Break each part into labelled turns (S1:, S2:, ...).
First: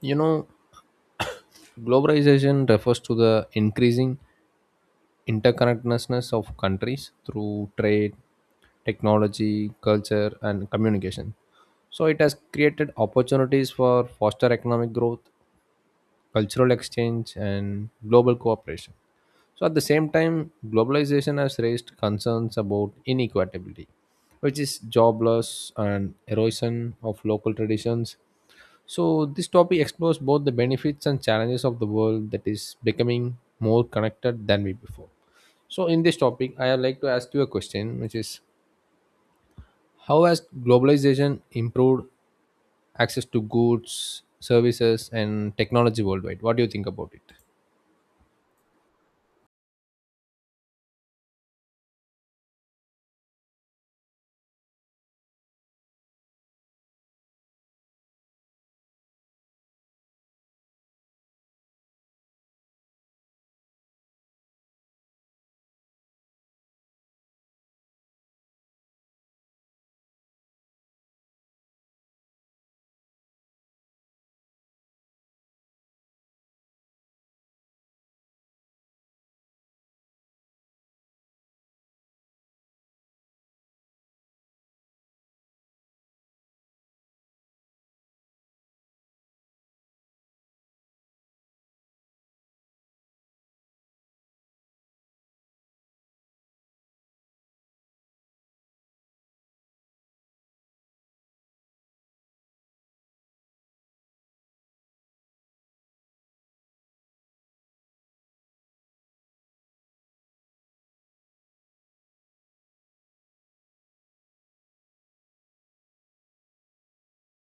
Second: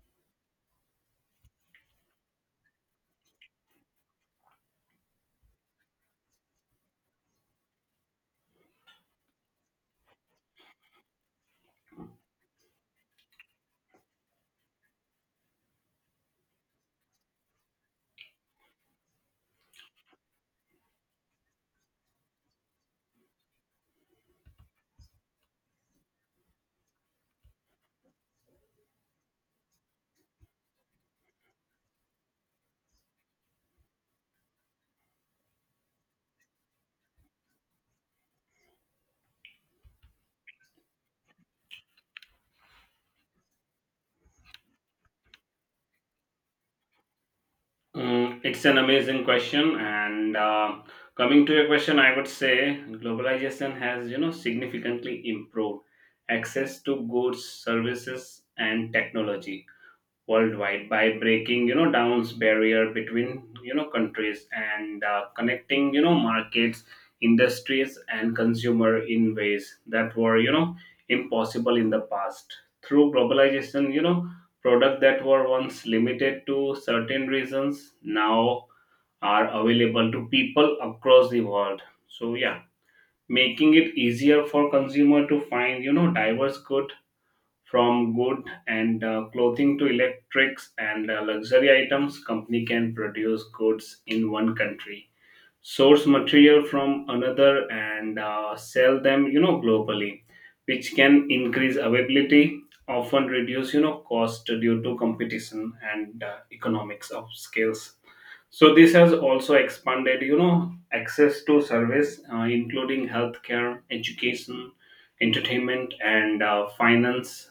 S1: You know, globalization refers to the increasing interconnectedness of countries through trade, technology, culture, and communication. So it has created opportunities for foster economic growth, cultural exchange, and global cooperation. So at the same time, globalization has raised concerns about inequality, which is jobless and erosion of local traditions, so this topic explores both the benefits and challenges of the world that is becoming more connected than we before. So, in this topic, I would like to ask you a question, which is how has globalization improved access to goods, services, and technology worldwide? What do you think about it?
S2: It's an amazing question, and coming to your question, I would say globalization has significantly improved access to goods, services, and technology worldwide by breaking down barrier between countries and connecting markets, industries and consumer in ways that were impossible in the past. Through globalization, products that were once limited to certain regions now are available to people across the world, so yeah, making it easier for consumer to find diverse good. From good and clothing to electrics and luxury items, company can produce goods in one country, source material from another, and sell them, globally, which can increase availability, often reduce, cost due to competition and economics of scales. So this has also expanded, access to service, including healthcare, education, entertainment, and finance,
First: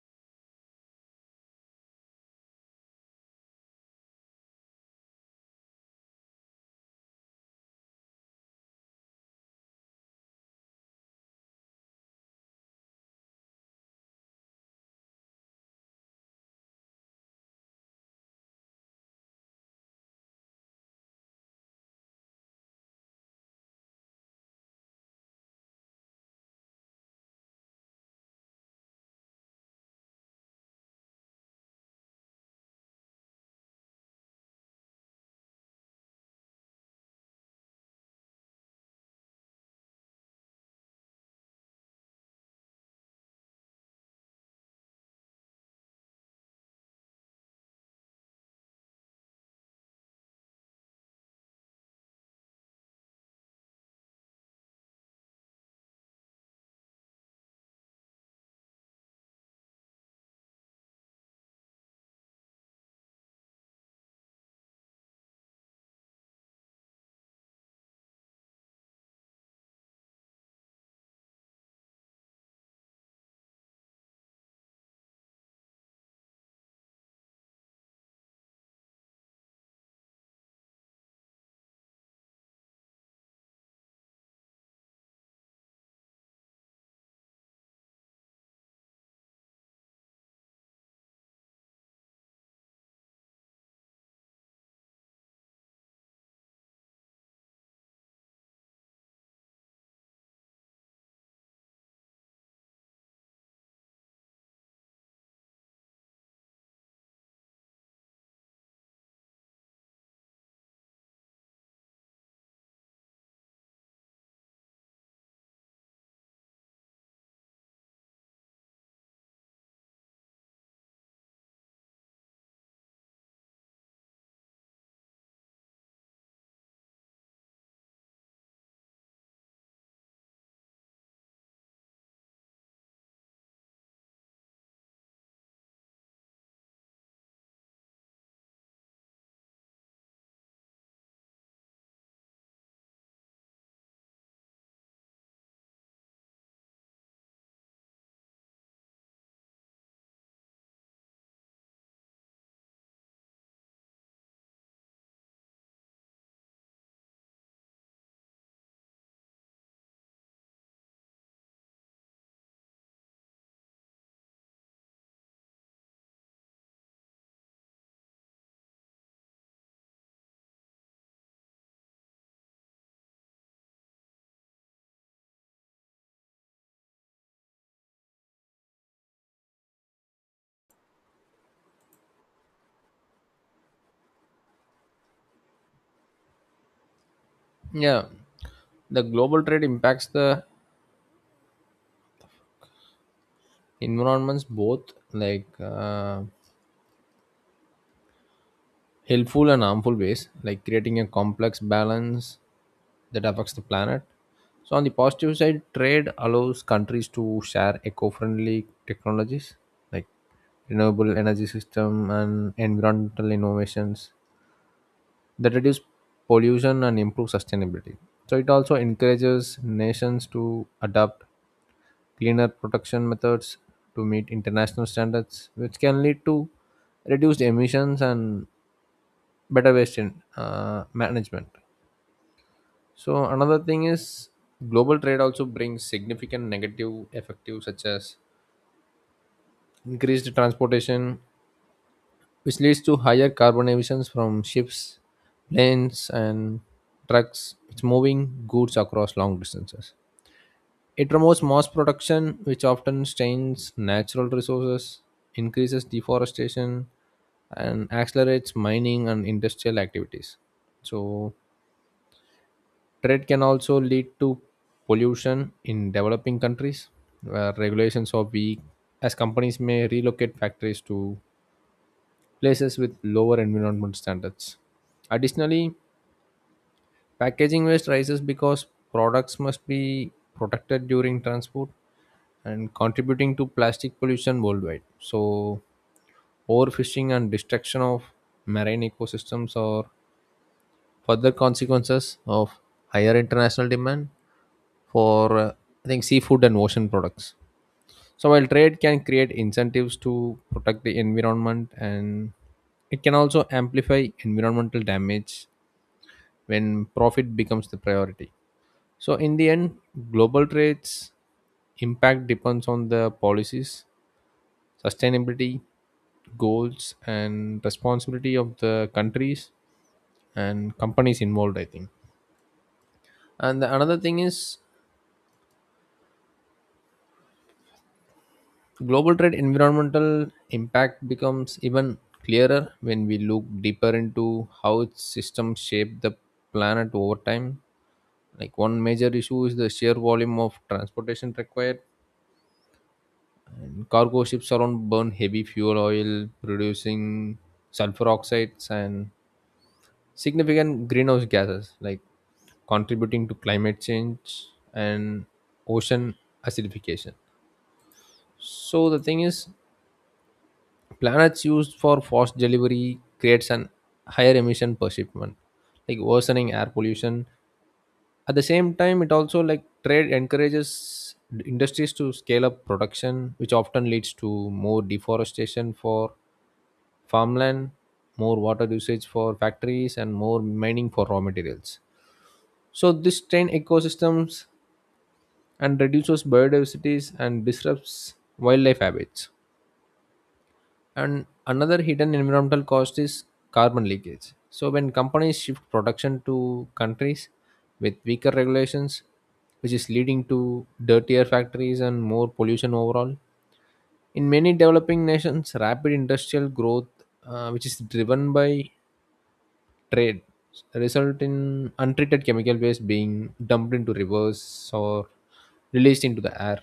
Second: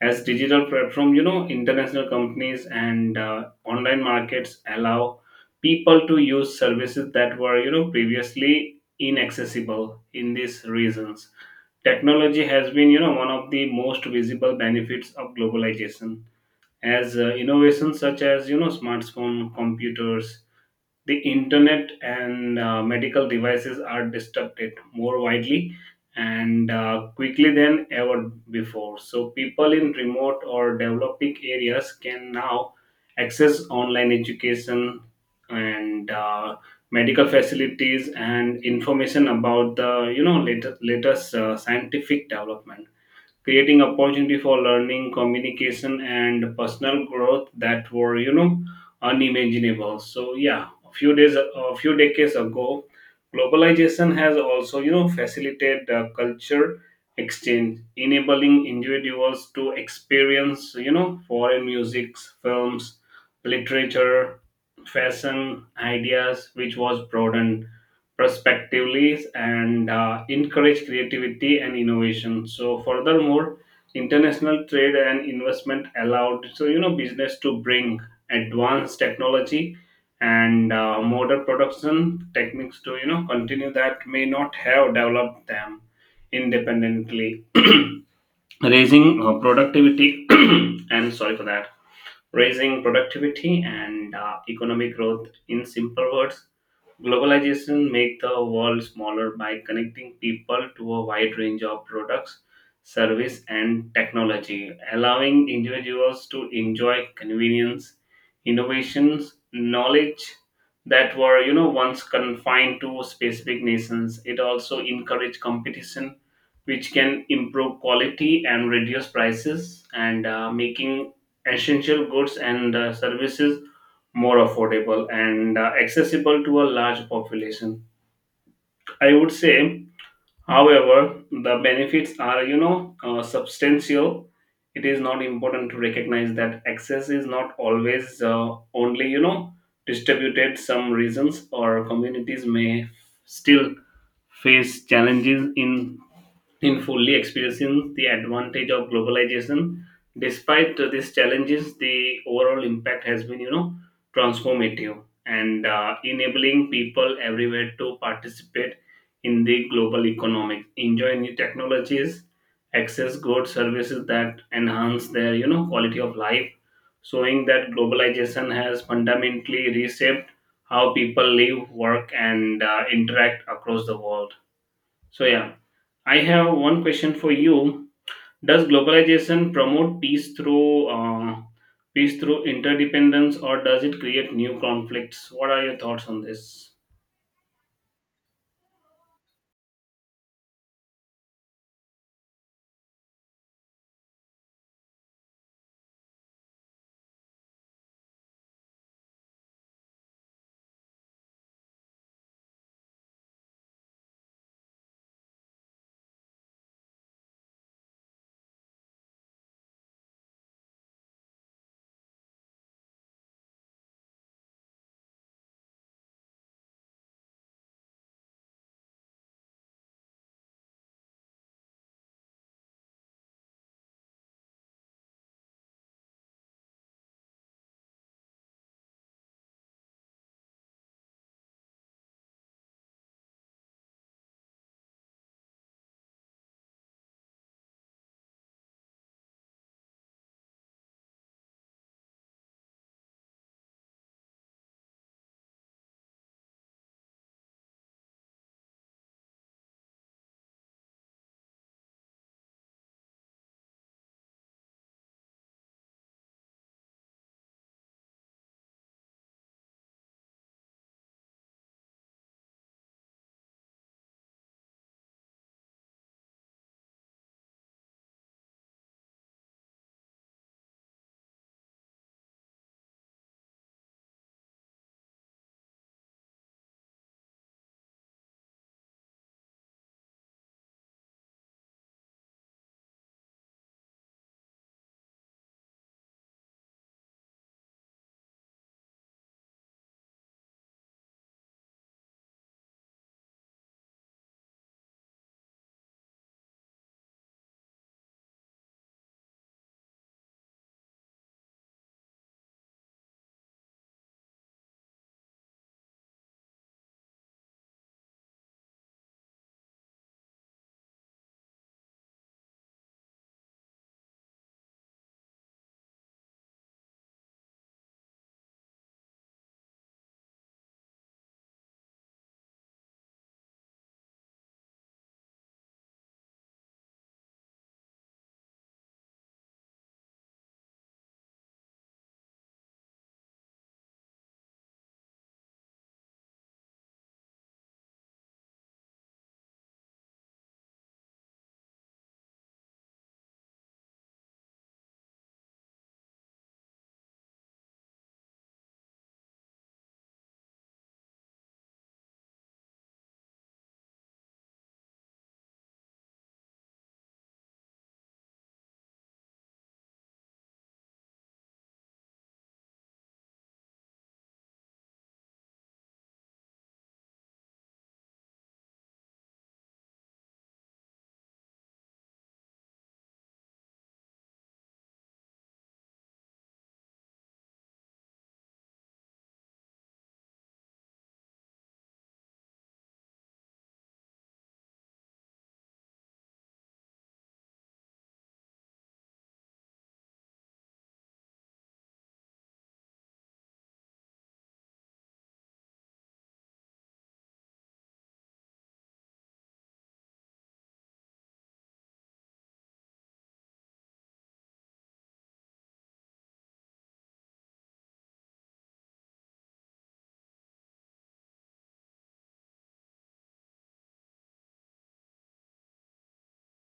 S2: as digital platform, international companies and online markets allow people to use services that were, previously inaccessible in these reasons. Technology has been, one of the most visible benefits of globalization, as innovations such as, smartphone, computers, the internet and medical devices are disrupted more widely and quickly than ever before. So, people in remote or developing areas can now access online education and medical facilities and information about the latest scientific development, creating opportunity for learning, communication, and personal growth that were unimaginable. So yeah, a few decades ago, globalization has also facilitated culture exchange, enabling individuals to experience foreign musics, films, literature, fashion ideas, which was broadened prospectively and encourage creativity and innovation. So, furthermore, international trade and investment allowed so business to bring advanced technology and modern production techniques to continue that may not have developed them independently raising productivity and sorry for that, raising productivity and economic growth. In simple words, globalization make the world smaller by connecting people to a wide range of products, service and technology, allowing individuals to enjoy convenience, innovations, knowledge that were once confined to specific nations. It also encourage competition, which can improve quality and reduce prices and making essential goods and services more affordable and accessible to a large population, I would say. However, the benefits are, substantial. It is not important to recognize that access is not always only, distributed. Some regions or communities may still face challenges in fully experiencing the advantage of globalization. Despite these challenges, the overall impact has been, transformative and enabling people everywhere to participate in the global economics, enjoy new technologies, access goods, services that enhance their quality of life, showing that globalization has fundamentally reshaped how people live, work and interact across the world. So yeah, I have one question for you. Does globalization promote peace through interdependence, or does it create new conflicts? What are your thoughts on this?
S1: Yeah, the global trade impacts the environments both like helpful and harmful ways, like creating a complex balance that affects the planet. So, on the positive side, trade allows countries to share eco friendly technologies like renewable energy system and environmental innovations that reduce pollution and improve sustainability. So, it also encourages nations to adopt cleaner production methods to meet international standards, which can lead to reduced emissions and better waste management. So another thing is global trade also brings significant negative effects such as increased transportation, which leads to higher carbon emissions from ships, planes, and trucks. It's moving goods across long distances. It promotes mass production, which often strains natural resources, increases deforestation, and accelerates mining and industrial activities. So trade can also lead to pollution in developing countries where regulations are weak, as companies may relocate factories to places with lower environmental standards. Additionally, packaging waste rises because products must be protected during transport and contributing to plastic pollution worldwide. So, overfishing and destruction of marine ecosystems are further consequences of higher international demand for I think seafood and ocean products. So while trade can create incentives to protect the environment and it can also amplify environmental damage when profit becomes the priority. So in the end, global trade's impact depends on the policies, sustainability, goals and responsibility of the countries and companies involved, I think. And the another thing is global trade environmental impact becomes even clearer when we look deeper into how its systems shape the planet over time. Like one major issue is the sheer volume of transportation required. And cargo ships around burn heavy fuel oil, producing sulfur oxides and significant greenhouse gases, like contributing to climate change and ocean acidification. So the thing is, planets used for fast delivery creates an higher emission per shipment, like worsening air pollution. At the same time, it also like trade encourages industries to scale up production, which often leads to more deforestation for farmland, more water usage for factories, and more mining for raw materials. So this strains ecosystems and reduces biodiversity and disrupts wildlife habits. And another hidden environmental cost is carbon leakage. So when companies shift production to countries with weaker regulations, which is leading to dirtier factories and more pollution overall. In many developing nations, rapid industrial growth, which is driven by trade, result in untreated chemical waste being dumped into rivers or released into the air.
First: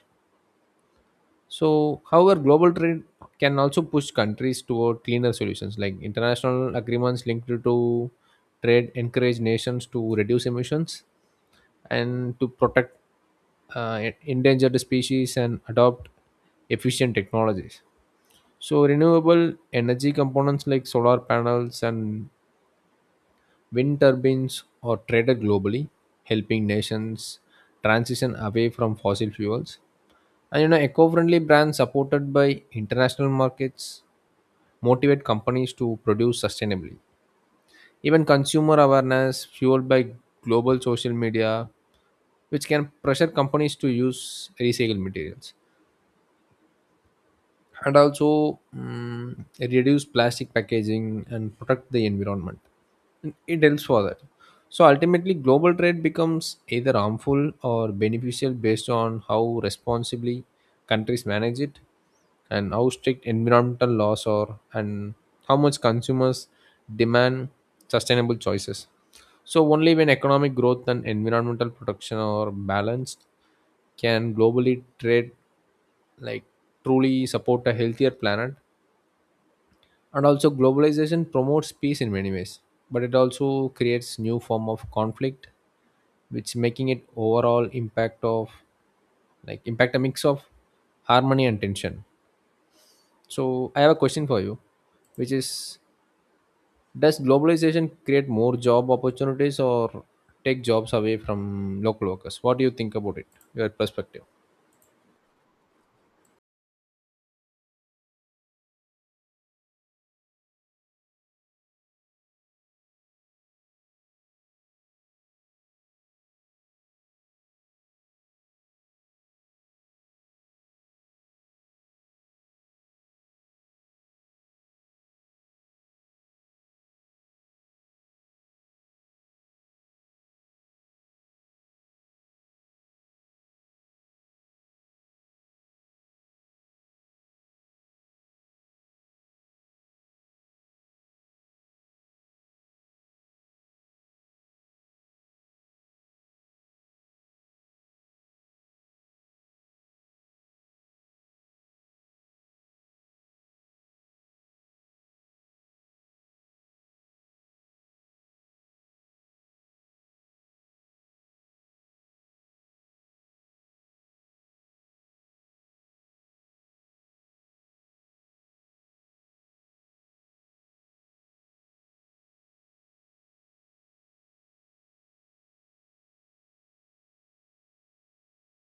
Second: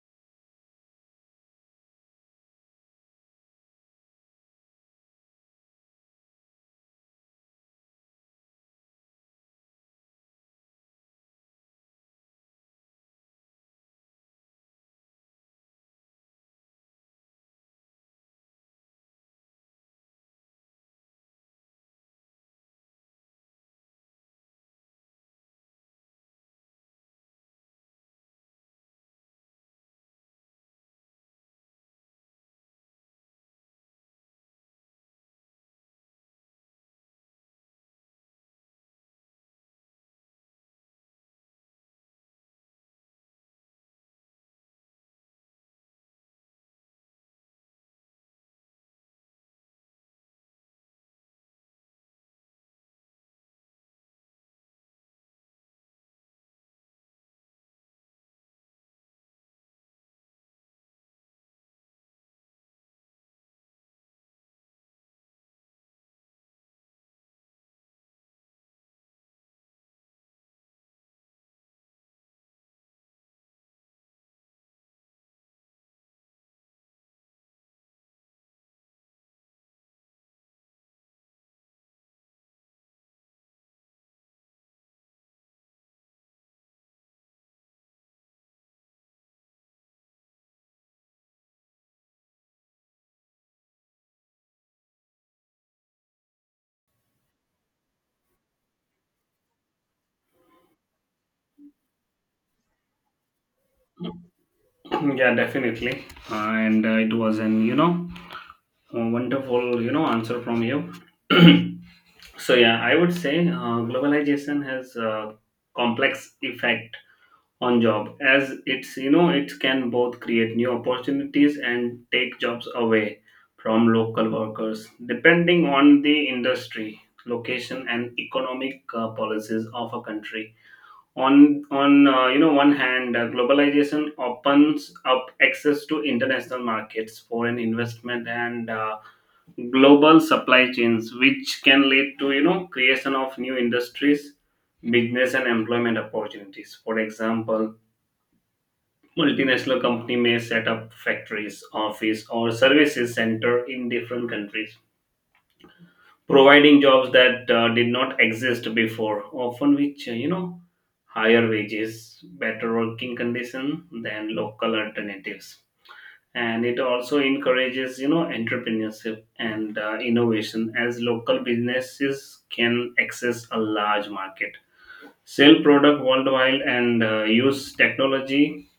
S1: So, however, global trade can also push countries toward cleaner solutions like international agreements linked to trade encourage nations to reduce emissions and to protect endangered species and adopt efficient technologies. So, renewable energy components like solar panels and wind turbines are traded globally, helping nations transition away from fossil fuels. And you know, eco-friendly brands supported by international markets motivate companies to produce sustainably. Even consumer awareness fueled by global social media, which can pressure companies to use recycled materials and also reduce plastic packaging and protect the environment. And it helps for that. So ultimately, global trade becomes either harmful or beneficial based on how responsibly countries manage it and how strict environmental laws are and how much consumers demand sustainable choices. So only when economic growth and environmental protection are balanced can globally trade like truly support a healthier planet. And also globalization promotes peace in many ways but it also creates new form of conflict which making it overall impact of like impact a mix of harmony and tension. So I have a question for you, which is, does globalization create more job opportunities or take jobs away from local workers? What do you think about it? Your perspective?
S2: Yeah, definitely. And it was an you know wonderful, answer from you. So yeah, I would say globalization has a complex effect on job, as it's it can both create new opportunities and take jobs away from local workers depending on the industry, location, and economic policies of a country. On one hand, globalization opens up access to international markets, foreign investment, and global supply chains, which can lead to creation of new industries, business and employment opportunities. For example, multinational company may set up factories, office or services center in different countries, providing jobs that did not exist before, often which higher wages, better working condition than local alternatives. And it also encourages entrepreneurship and innovation, as local businesses can access a large market, sell product worldwide and use technology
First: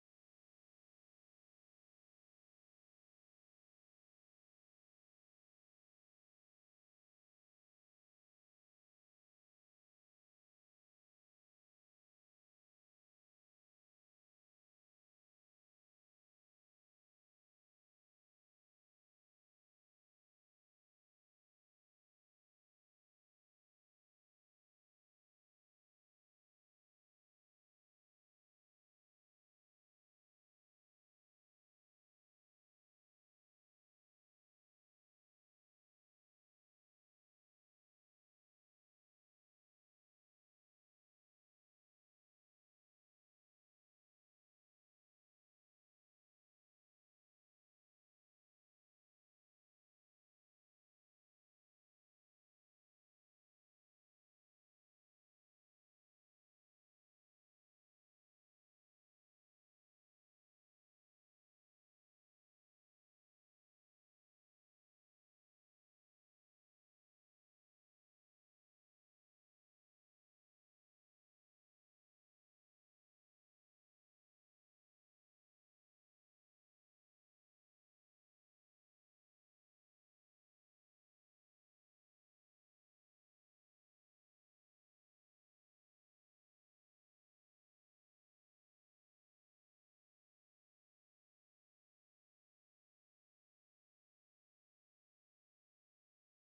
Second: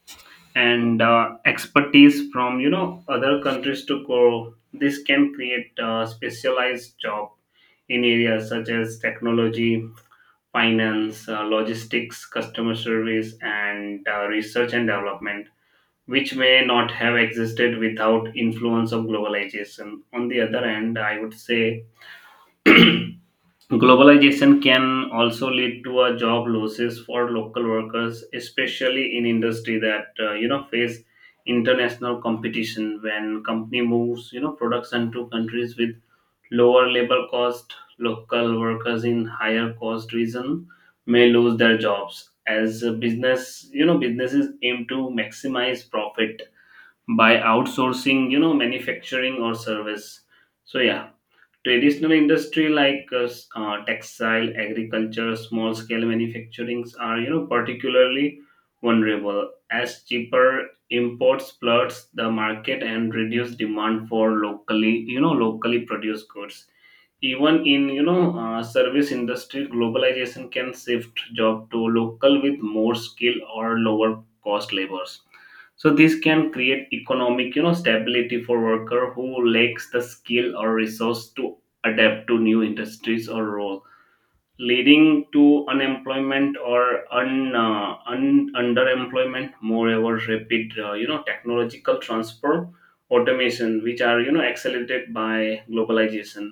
S2: and expertise from other countries to grow. This can create specialized job in areas such as technology, finance, logistics, customer service and research and development, which may not have existed without influence of globalization. On the other hand, I would say globalization can also lead to a job losses for local workers, especially in industry that face international competition. When company moves production to countries with lower labor cost, local workers in higher cost region may lose their jobs, as a business businesses aim to maximize profit by outsourcing manufacturing or service. So yeah, traditional industry like textile, agriculture, small scale manufacturings are particularly vulnerable, as cheaper imports floods the market and reduce demand for locally you know locally produced goods. Even in service industry, globalization can shift job to local with more skill or lower cost labors. So this can create economic stability for worker who lacks the skill or resource to adapt to new industries or role, leading to unemployment or un, un underemployment. Moreover, rapid technological transfer, automation, which are accelerated by globalization,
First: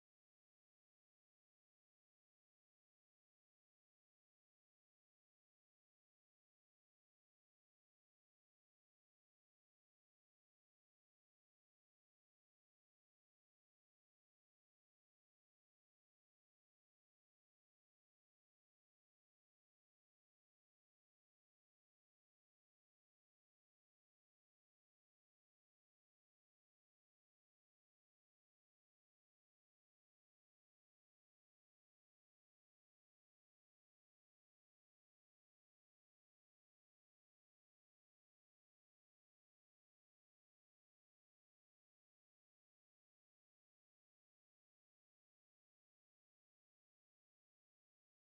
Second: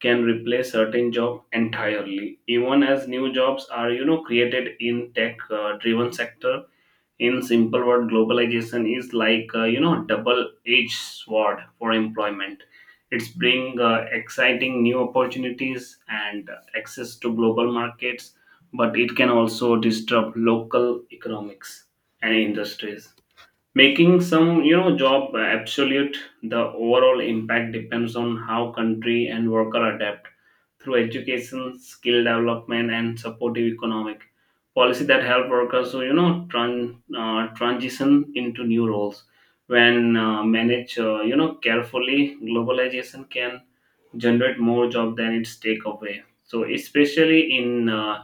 S2: can replace certain job entirely, even as new jobs are created in tech driven sector. In simple word, globalization is like double edged sword for employment. It's bring exciting new opportunities and access to global markets, but it can also disrupt local economics and industries, making some job absolute. The overall impact depends on how country and worker adapt through education, skill development, and supportive economic policy that help workers to transition into new roles. When managed carefully, globalization can generate more job than it's take away. So especially in uh,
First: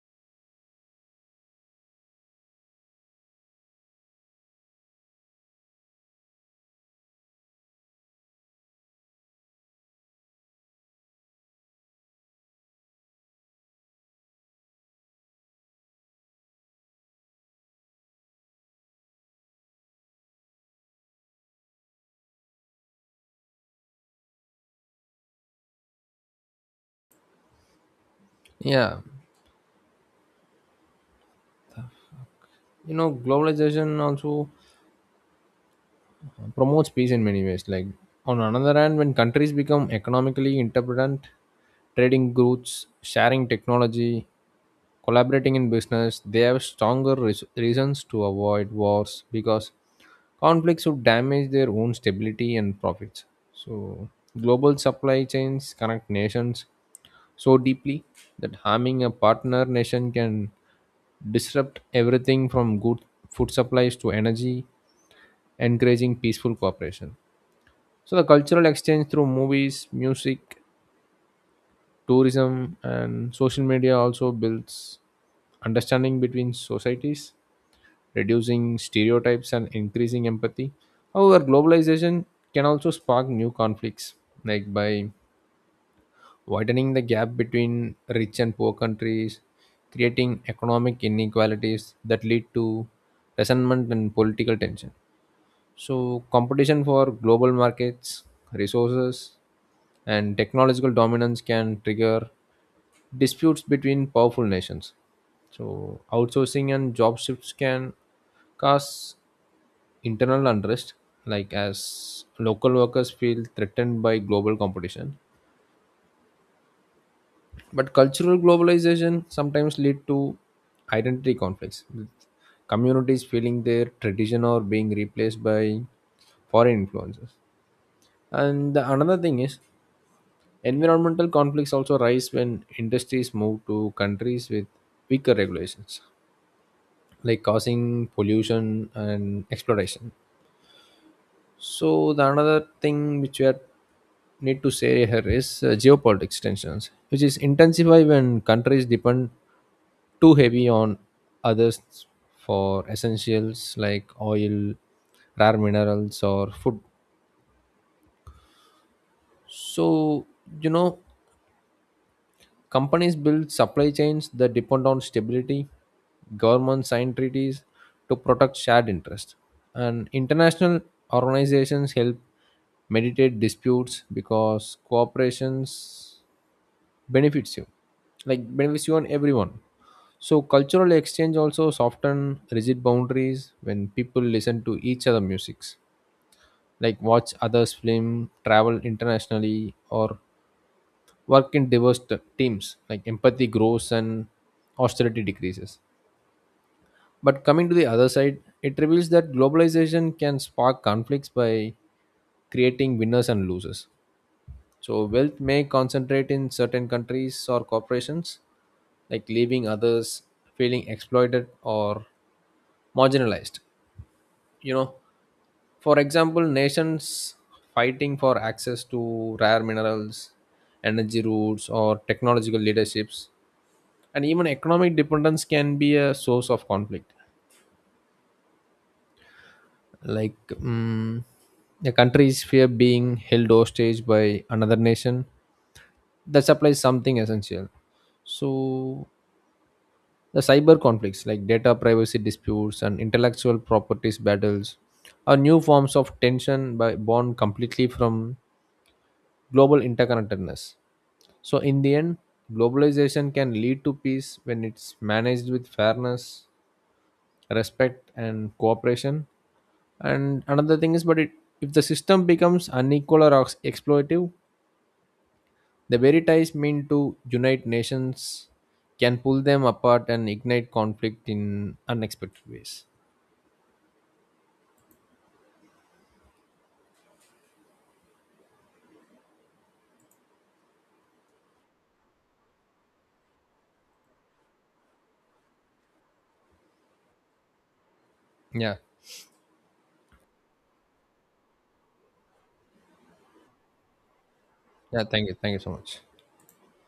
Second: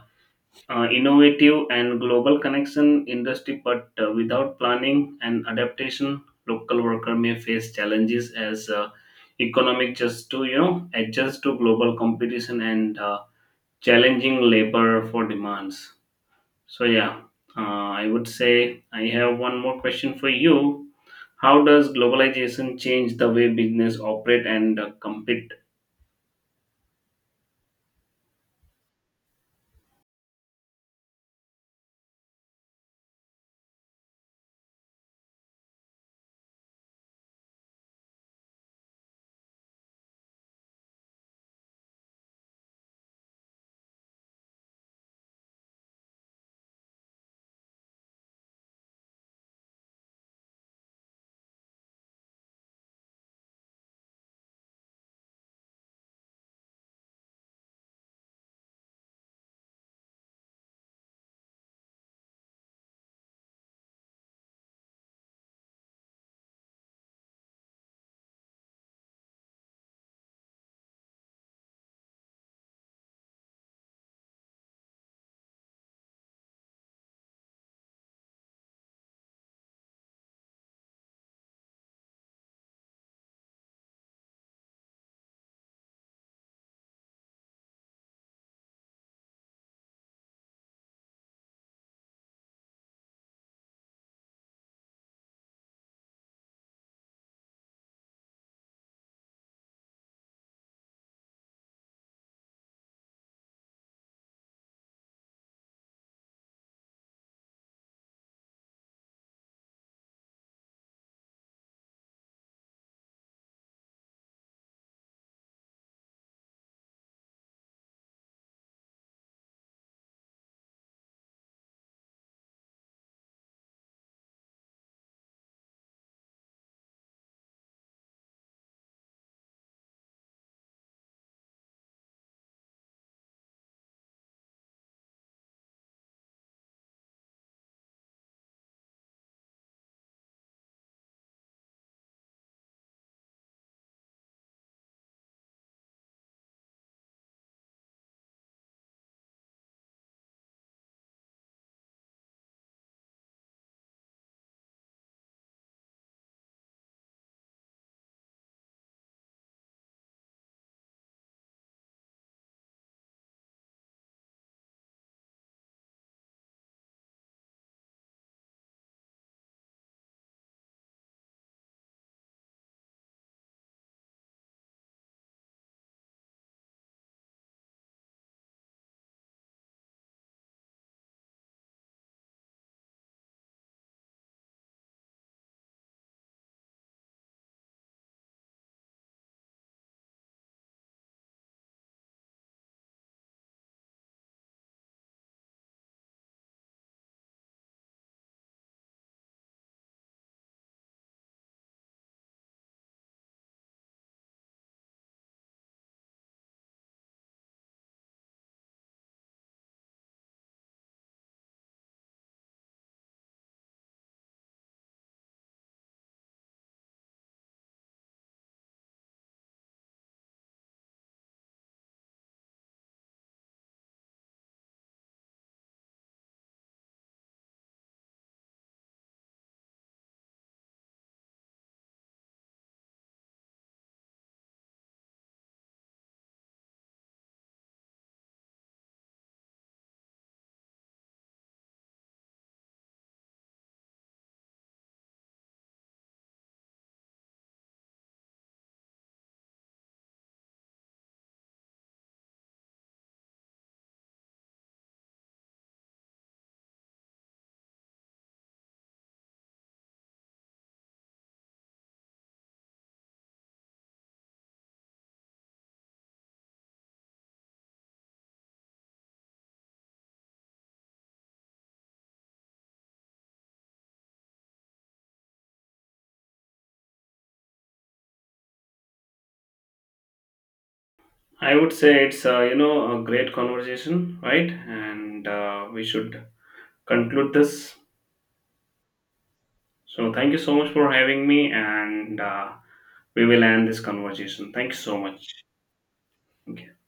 S2: uh, innovative and global connection industry, but without planning and adaptation, local worker may face challenges as economic just to adjust to global competition and challenging labor for demands. So yeah, I would say I have one more question for you. How does globalization change the way business operate and compete?
S1: Yeah, you know globalization also promotes peace in many ways. Like on another hand, when countries become economically interdependent, trading goods, sharing technology, collaborating in business, they have stronger reasons to avoid wars because conflicts would damage their own stability and profits. So global supply chains connect nations so deeply that harming a partner nation can disrupt everything from good food supplies to energy, encouraging peaceful cooperation. So the cultural exchange through movies, music, tourism, and social media also builds understanding between societies, reducing stereotypes and increasing empathy. However, globalization can also spark new conflicts, like by widening the gap between rich and poor countries, creating economic inequalities that lead to resentment and political tension. So, competition for global markets, resources, and technological dominance can trigger disputes between powerful nations. So, outsourcing and job shifts can cause internal unrest, like as local workers feel threatened by global competition. But cultural globalization sometimes lead to identity conflicts, with communities feeling their tradition or being replaced by foreign influences. And the another thing is, environmental conflicts also rise when industries move to countries with weaker regulations, like causing pollution and exploration. So the another thing which we are need to say here is geopolitics tensions, which is intensify when countries depend too heavy on others for essentials like oil, rare minerals, or food. So you know companies build supply chains that depend on stability, governments sign treaties to protect shared interests, and international organizations help mediate disputes because cooperations benefits you, like benefits you and everyone. So cultural exchange also soften rigid boundaries when people listen to each other musics, like watch others' film, travel internationally, or work in diverse teams like empathy grows and austerity decreases. But coming to the other side it reveals that globalization can spark conflicts by creating winners and losers. So wealth may concentrate in certain countries or corporations, like leaving others feeling exploited or marginalized. You know, for example, nations fighting for access to rare minerals, energy routes or technological leaderships. And even economic dependence can be a source of conflict, like um, the countries fear being held hostage by another nation that supplies something essential. So the cyber conflicts like data privacy disputes and intellectual properties battles are new forms of tension by born completely from global interconnectedness. So in the end, globalization can lead to peace when it's managed with fairness, respect and cooperation. And another thing is, but it, if the system becomes unequal or exploitive, the very ties meant to unite nations can pull them apart and ignite conflict in unexpected ways.
S2: I would say it's a great conversation, right? And We should conclude this.
S1: Yeah.
S2: So thank you so much for having me, and we will end this conversation. Thank you so
S1: Yeah. Thank you.
S2: much.
S1: Thank you so much.
S2: Thank you.